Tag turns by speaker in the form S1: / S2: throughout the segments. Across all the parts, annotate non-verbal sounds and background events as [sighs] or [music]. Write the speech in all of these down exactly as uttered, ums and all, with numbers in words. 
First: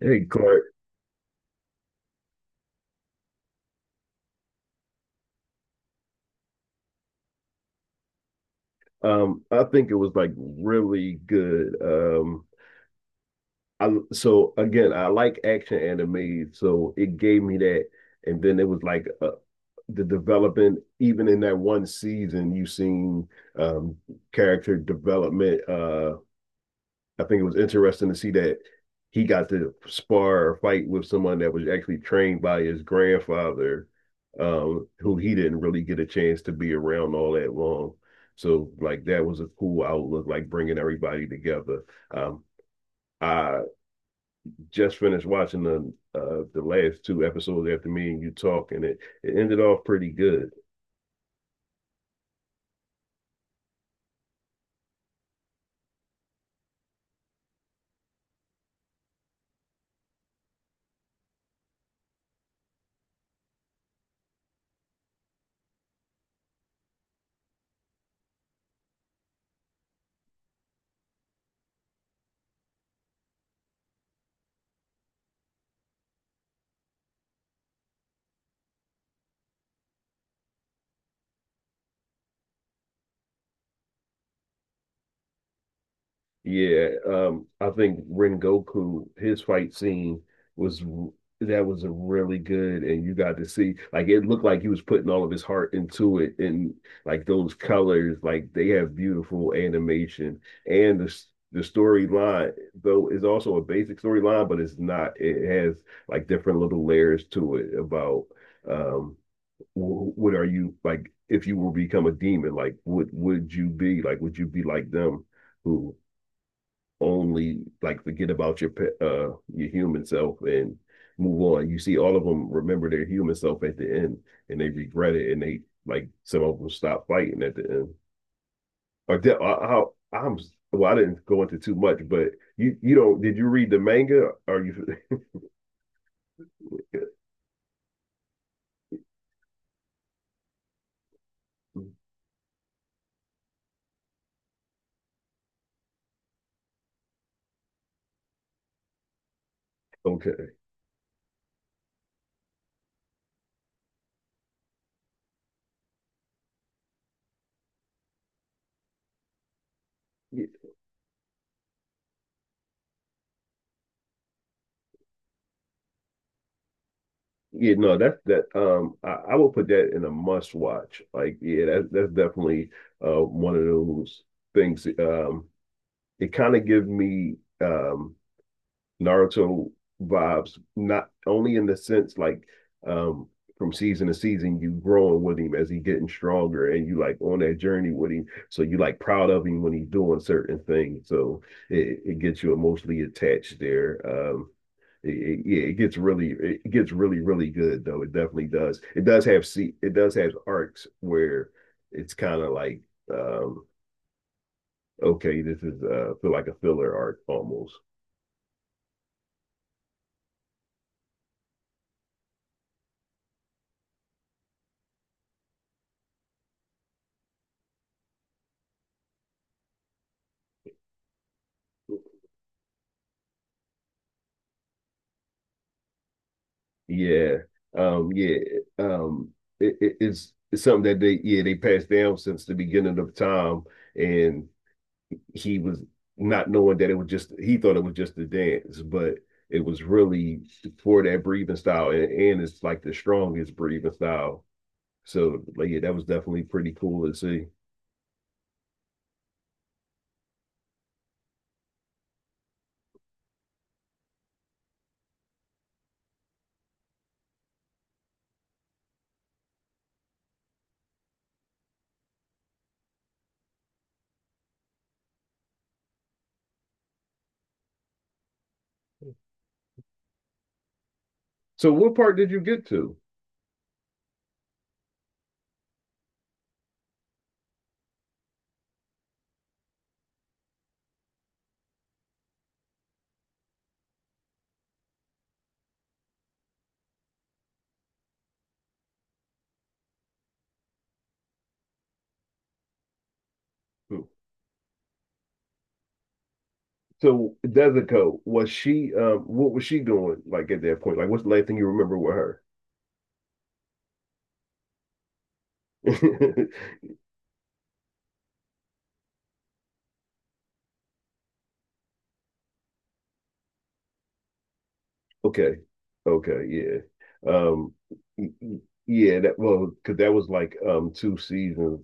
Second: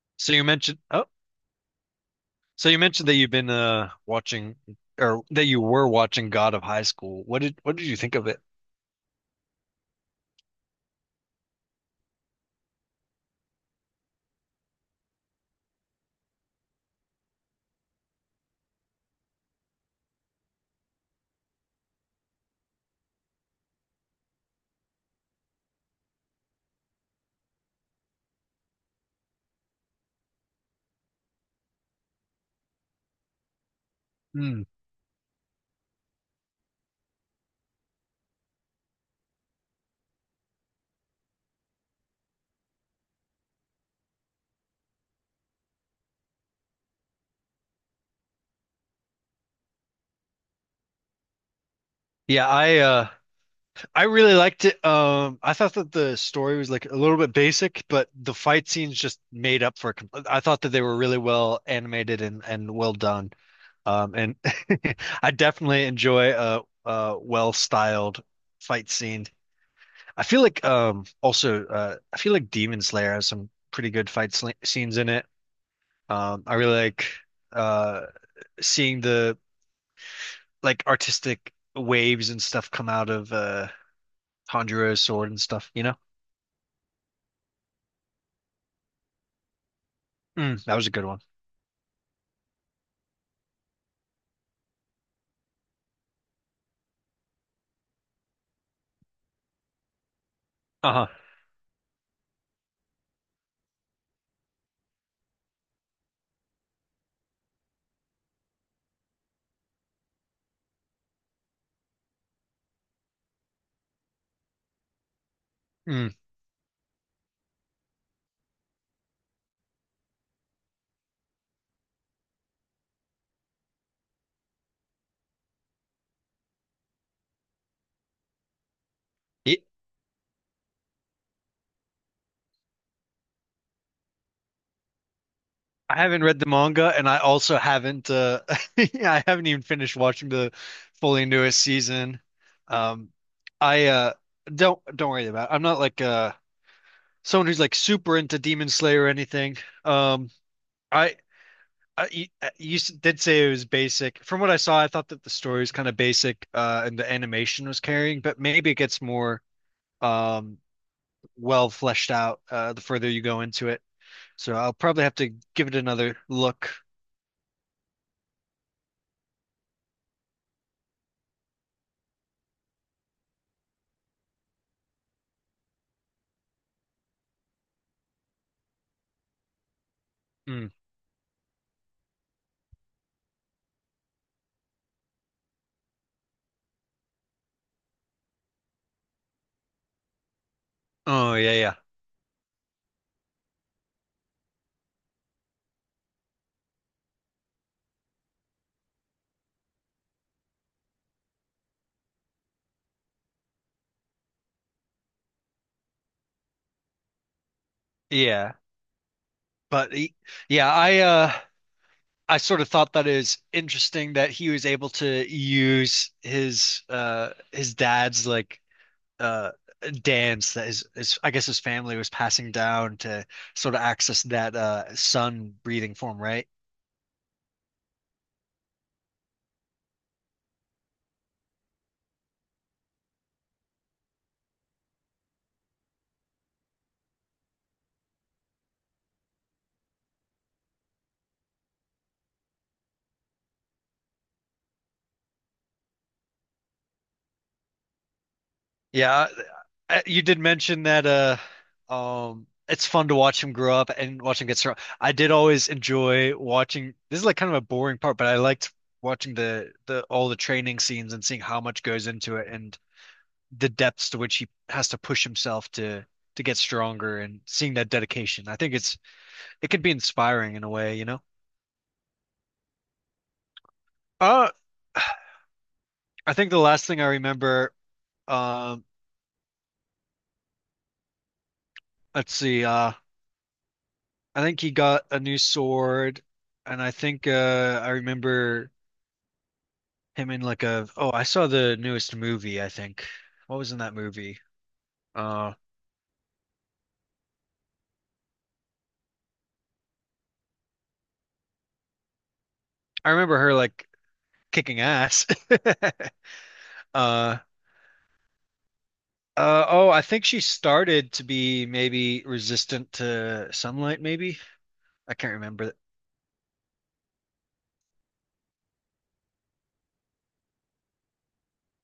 S1: Hey
S2: So you
S1: Clark,
S2: mentioned oh, so you mentioned that you've been uh watching or that you were watching God of High School. What did what did you think of it?
S1: um, I think it was like really good. Um, I so again, I like action anime, so it gave me that, and then it was like uh, the development. Even in that one season, you seen um character development. Uh, I think it was interesting to see that he got to spar or fight with someone that was actually trained by his grandfather,
S2: Hmm.
S1: um, who he didn't really get a chance to be around all that long. So like that was a cool outlook, like bringing everybody together. Um, I just finished watching the uh, the last two episodes after me and you talk, and It it ended off pretty good.
S2: Yeah, I uh I really liked it. Um I thought that the story was like a little bit basic, but the fight scenes just made up for it. com- I thought that they were really well animated and and well done. Um and [laughs] I definitely enjoy a a well-styled fight scene. I feel like um also uh I feel like Demon Slayer has some pretty good fight sl scenes in it. Um, I really like uh seeing the like artistic waves and stuff come out of uh Tanjiro's sword and stuff, you know?
S1: Yeah, um, I think Rengoku, his fight scene
S2: Mm, that
S1: was
S2: was a good one.
S1: that was a really good, and you got to see like it looked like he was putting all of his heart into it, and like those colors, like they have beautiful animation, and the
S2: Uh-huh.
S1: s- the storyline though is also a basic storyline, but it's not. It has like different little layers to it about um, wh- what are you like if you were to become a demon, like what would you be like? Would you be like them, who
S2: Mm.
S1: only like forget about your uh your human self and move on. You see, all of them remember their human self at the end, and they regret it, and they like some of them stop fighting at the end. Or de-
S2: It,
S1: I, I, am well, I didn't go into too much, but you you don't did you read the manga? Are you
S2: I haven't read the manga and I also haven't uh [laughs] yeah, I haven't even finished watching the fully newest
S1: [laughs]
S2: season. Um I uh don't don't worry about it. I'm not like uh someone who's like super into Demon Slayer or anything. Um
S1: okay?
S2: I Uh, you, uh, you s- did say it was basic. From what I saw, I thought that the story was kind of basic, uh, and the animation was carrying, but maybe it gets more
S1: Yeah,
S2: um well fleshed out uh the further you go into it. So I'll probably have to give it another look.
S1: yeah, no, that's that. Um, I, I will put that in a must watch. Like, yeah, that, that's definitely uh one of those things. Um, it kind of gives me um Naruto vibes,
S2: Mm.
S1: not only in the sense like um from season to season, you growing with him as he getting stronger and you like on that journey with him. So you like proud of him when he's doing certain things.
S2: Oh
S1: So
S2: yeah, yeah,
S1: it, it gets you emotionally attached there. Um it, it, yeah, it gets really it gets really, really good though. It definitely does. It does have See, it does have arcs where it's kind of like um okay, this is uh feel like a filler arc almost.
S2: yeah. But he, yeah, I uh I sort of thought that is interesting that he was able to use his uh his dad's like uh dance that is is I guess his family was passing down to sort of access that uh sun breathing form, right?
S1: Yeah. Um, yeah. Um, it, it- it's, it's something that they, yeah, they passed down since the beginning of time. And he was not knowing that it was just, he thought it was just a dance, but it was really for that breathing style. And, and it's like the strongest breathing style. So, like, yeah, that was definitely pretty cool to see.
S2: Yeah, I- you did mention that uh um it's fun to watch him grow up and watch him get strong. I did always enjoy watching this is like kind of a boring part, but I liked watching the the all the training scenes and seeing how much goes into it and the depths to which he has to push himself to to get stronger and seeing that dedication. I think it's it could be inspiring in a way, you know?
S1: So, what part did you get to?
S2: Uh, [sighs] I think the last thing I remember, um, let's see, uh, I think he got a new sword, and I think uh, I remember him in like a, oh, I saw the newest movie, I think. What was in that
S1: Hmm.
S2: movie? Uh,
S1: So, Desico, was she, um, what was she doing like at that point? Like, what's the last thing you remember with
S2: I remember her like kicking ass. [laughs]
S1: her? [laughs]
S2: Uh, uh, oh, I think she started to be maybe resistant to sunlight, maybe. I can't
S1: Okay.
S2: remember.
S1: Okay. Yeah. Um. y- y- Yeah. That Well, because that was like um two seasons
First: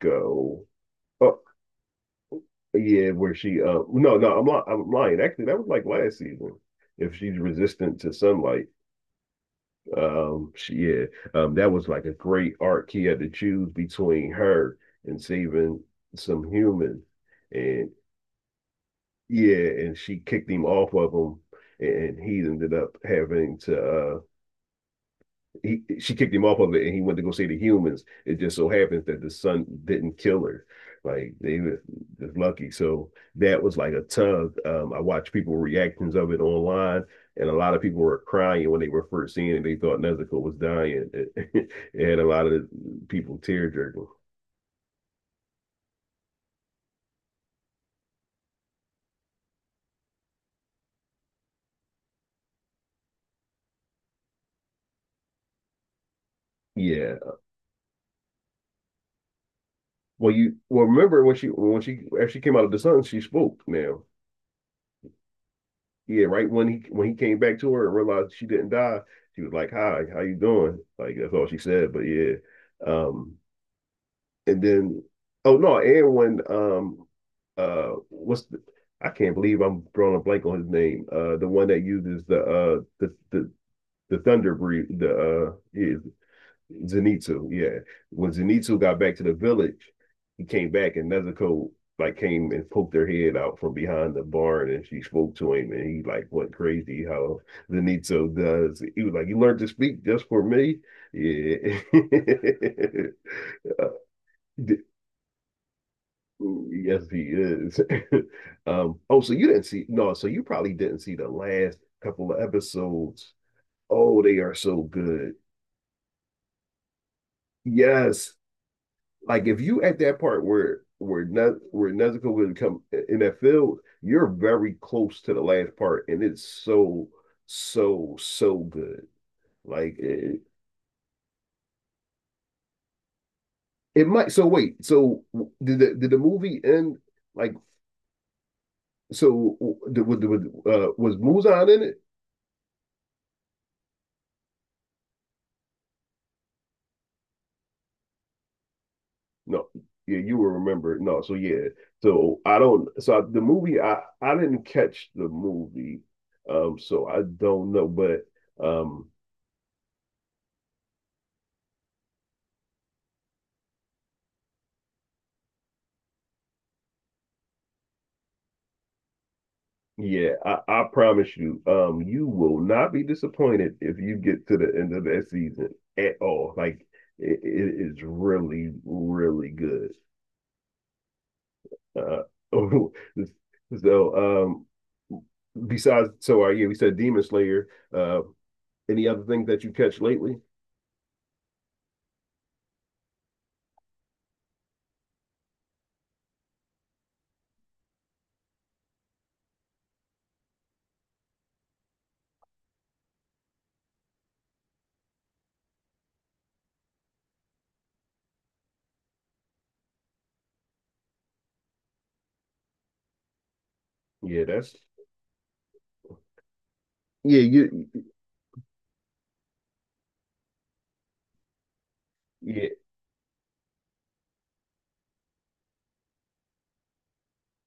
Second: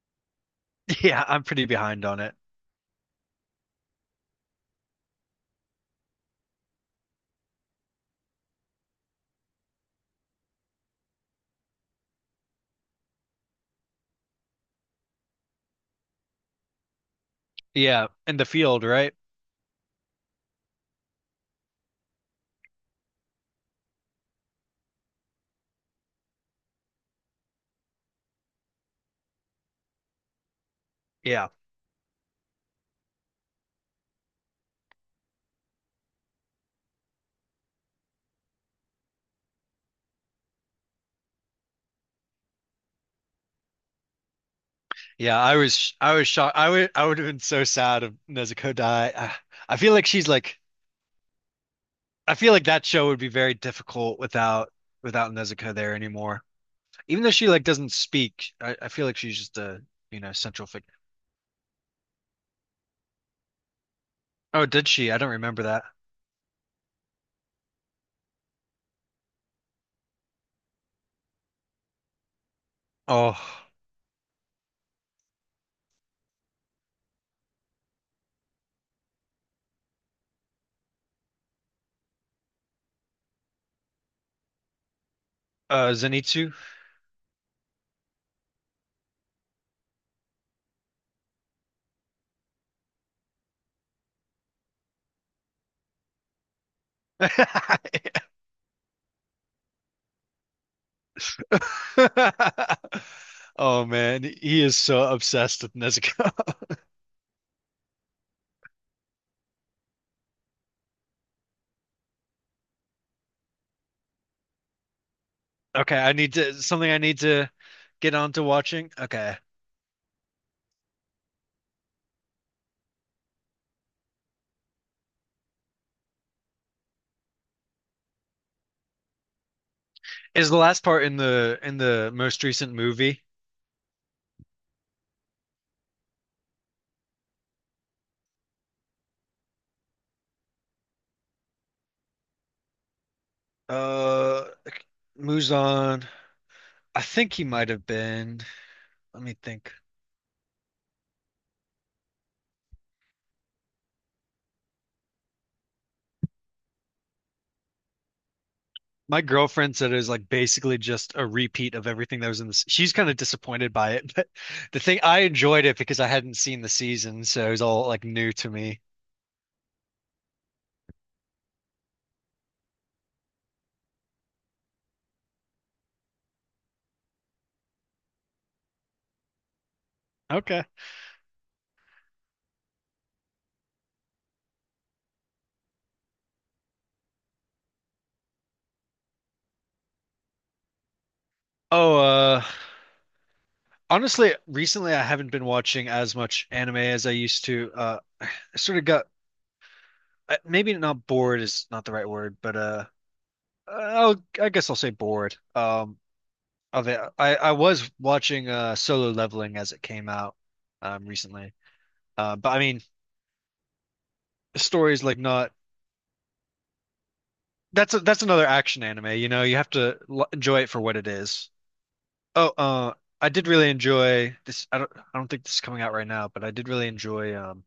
S1: ago.
S2: [laughs] Yeah,
S1: Oh,
S2: I'm pretty behind on it.
S1: yeah. Where she? Uh, no, no. I'm li- I'm lying. Actually, that was like last season. If she's resistant to sunlight, um, she, yeah, um, that was like a great arc. He had to choose between her and saving some human, and
S2: Yeah, in the field, right?
S1: yeah, and she kicked him off of him, and he ended up having to uh he, she kicked him off of it, and he went to go see the humans. It just so happens that the son didn't kill her. Like
S2: Yeah.
S1: they were just lucky. So that was like a tug. Um, I watched people reactions of it online, and a lot of people were crying when they were first seeing it. They thought Nezuko was dying. It, [laughs] it had a lot of people tear jerking.
S2: Yeah, I was sh- I was shocked. I would I would have been so sad if Nezuko died. I, I feel like she's like I feel like that show would be very difficult without without Nezuko there anymore.
S1: Yeah.
S2: Even though she like doesn't speak, I, I feel like she's just a you know
S1: Well, you
S2: central
S1: well
S2: figure.
S1: remember when she when she actually came out of the sun, she spoke now.
S2: Oh, did she? I don't remember that.
S1: Yeah, right when he when he came back to her and realized she didn't die, she was like, "Hi, how you doing?" Like that's all she said. But yeah, um,
S2: Oh,
S1: and then oh no, and when um, uh, what's the, I can't believe I'm drawing a blank on his name. Uh, the one that uses the uh the the the thunder breed the uh
S2: uh,
S1: yeah,
S2: Zenitsu.
S1: Zenitsu, yeah. When Zenitsu got back to the village, he came back and Nezuko like came and poked her head out from behind the barn and she spoke to him and he like went crazy how Zenitsu does. He was like, "You learned to speak just for me?" Yeah.
S2: [laughs] Oh
S1: [laughs]
S2: man, he is so obsessed with Nezuko. [laughs]
S1: Yes, he is. [laughs] um, oh, so you didn't see no, so you probably didn't see the last couple of episodes. Oh, they are so good.
S2: Okay, I need to something I need to get
S1: Yes,
S2: on to watching. Okay.
S1: like if you at that part where where Nez, where Nezuko would come in that field, you're very close to the last part, and it's so so so good. Like it,
S2: Is the last part in the in the most recent movie?
S1: it might. So wait. So did the did the movie end? Like so, did, was, uh, was Muzan in it?
S2: Uh, Muzan. I think he might have been. Let me
S1: No.
S2: think.
S1: Yeah, you will remember. No. So yeah. So I don't. So the movie, I I didn't catch the movie. Um. So I don't know, but um.
S2: My girlfriend said it was like basically just a repeat of everything that was in this. She's kind of disappointed by it, [laughs] but the thing I enjoyed it because I hadn't seen the season, so it was all like new to me.
S1: Yeah, I, I promise you, um, you will not be disappointed if you get to the end of that season at all. Like it, it is really, really good.
S2: Okay.
S1: Uh, [laughs] so um, besides, so uh, yeah, we said Demon Slayer. Uh, any other things that you catch lately?
S2: Oh, uh, honestly, recently I haven't been watching as much anime as I used to. Uh, I sort of got uh, maybe not bored is not the right word, but uh, I'll, I guess I'll say bored um, of it. I, I was watching uh, Solo Leveling as it came out um, recently, uh, but I mean,
S1: Yeah,
S2: the
S1: that's
S2: story's like not
S1: yeah, you
S2: that's a, that's another action anime. You know, you have to l enjoy it for what it is. Oh,
S1: yeah.
S2: uh, I did really enjoy this. I don't I don't think this is coming out right now, but I did really enjoy um,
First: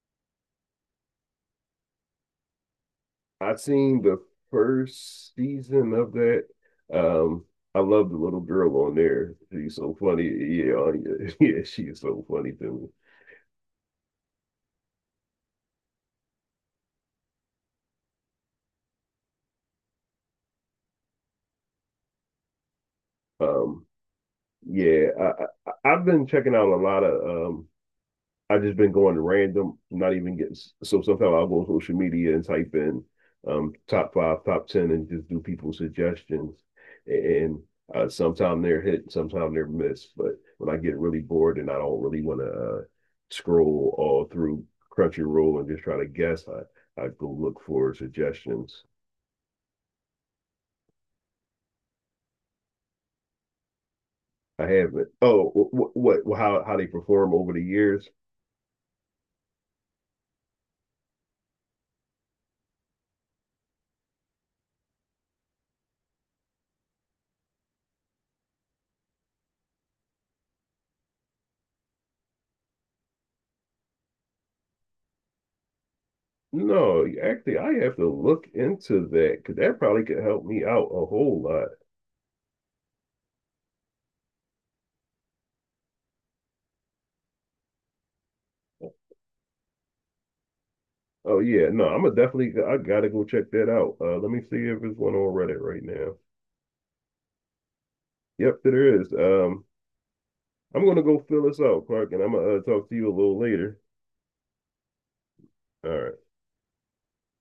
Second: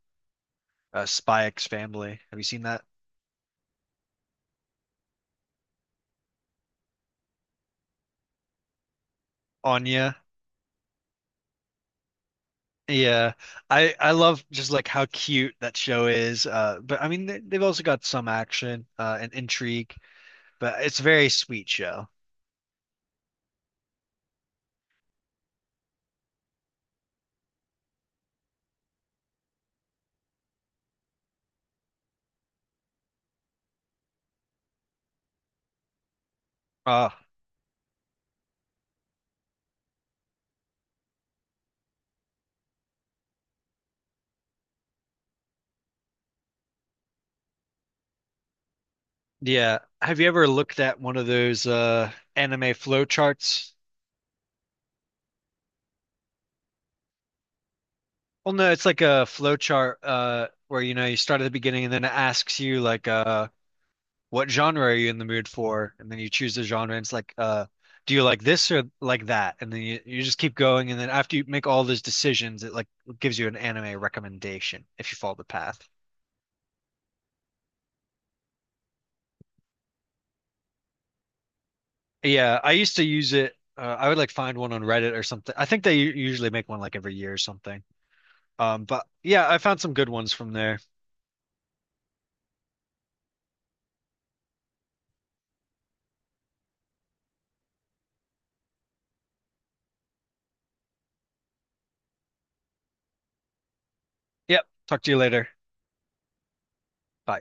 S2: uh, Spy X Family. Have you seen that?
S1: I seen the first season of that. Um, I love the little girl on there. She's so
S2: Anya.
S1: funny. Yeah, Anya. [laughs] Yeah, she is so funny to me.
S2: Yeah, I I love just like how cute that show is. Uh, but I mean, they, they've also got some action uh, and intrigue. But it's a very sweet show.
S1: Um, yeah, I, I I've been checking out a lot of um I've just been going random, not even getting so sometimes I'll go on social media and type in um top five, top ten and just do people's suggestions.
S2: Oh,
S1: And uh, sometimes they're hit, sometimes they're missed. But when I get really bored and I don't really want to uh, scroll all through Crunchyroll and just try to guess, I, I go look for suggestions.
S2: yeah. Have you ever looked at one of those uh anime flow charts?
S1: I haven't. Oh, what, what how how they perform over the years?
S2: Well, no, it's like a flow chart uh where you know you start at the beginning and then it asks you like uh what genre are you in the mood for? And then you choose the genre and it's like uh do you like this or like that? And then you, you just keep going and then after you make all those decisions it like gives you an anime recommendation if you follow the path.
S1: No, actually, I have to look into that because that probably could help me out a whole lot.
S2: Yeah, I used to use it uh, I would like find one on Reddit or something. I think they u- usually make one like every year or something. Um, but yeah, I found some good ones from there.
S1: Oh yeah, no, I'm gonna definitely. I gotta go check that out. Uh, let me see if there's one on Reddit right now. Yep, there is. Um, I'm gonna go fill this out, Clark, and I'm gonna uh, talk to you a little later.
S2: Yep. Talk to you later.
S1: All right.
S2: Bye.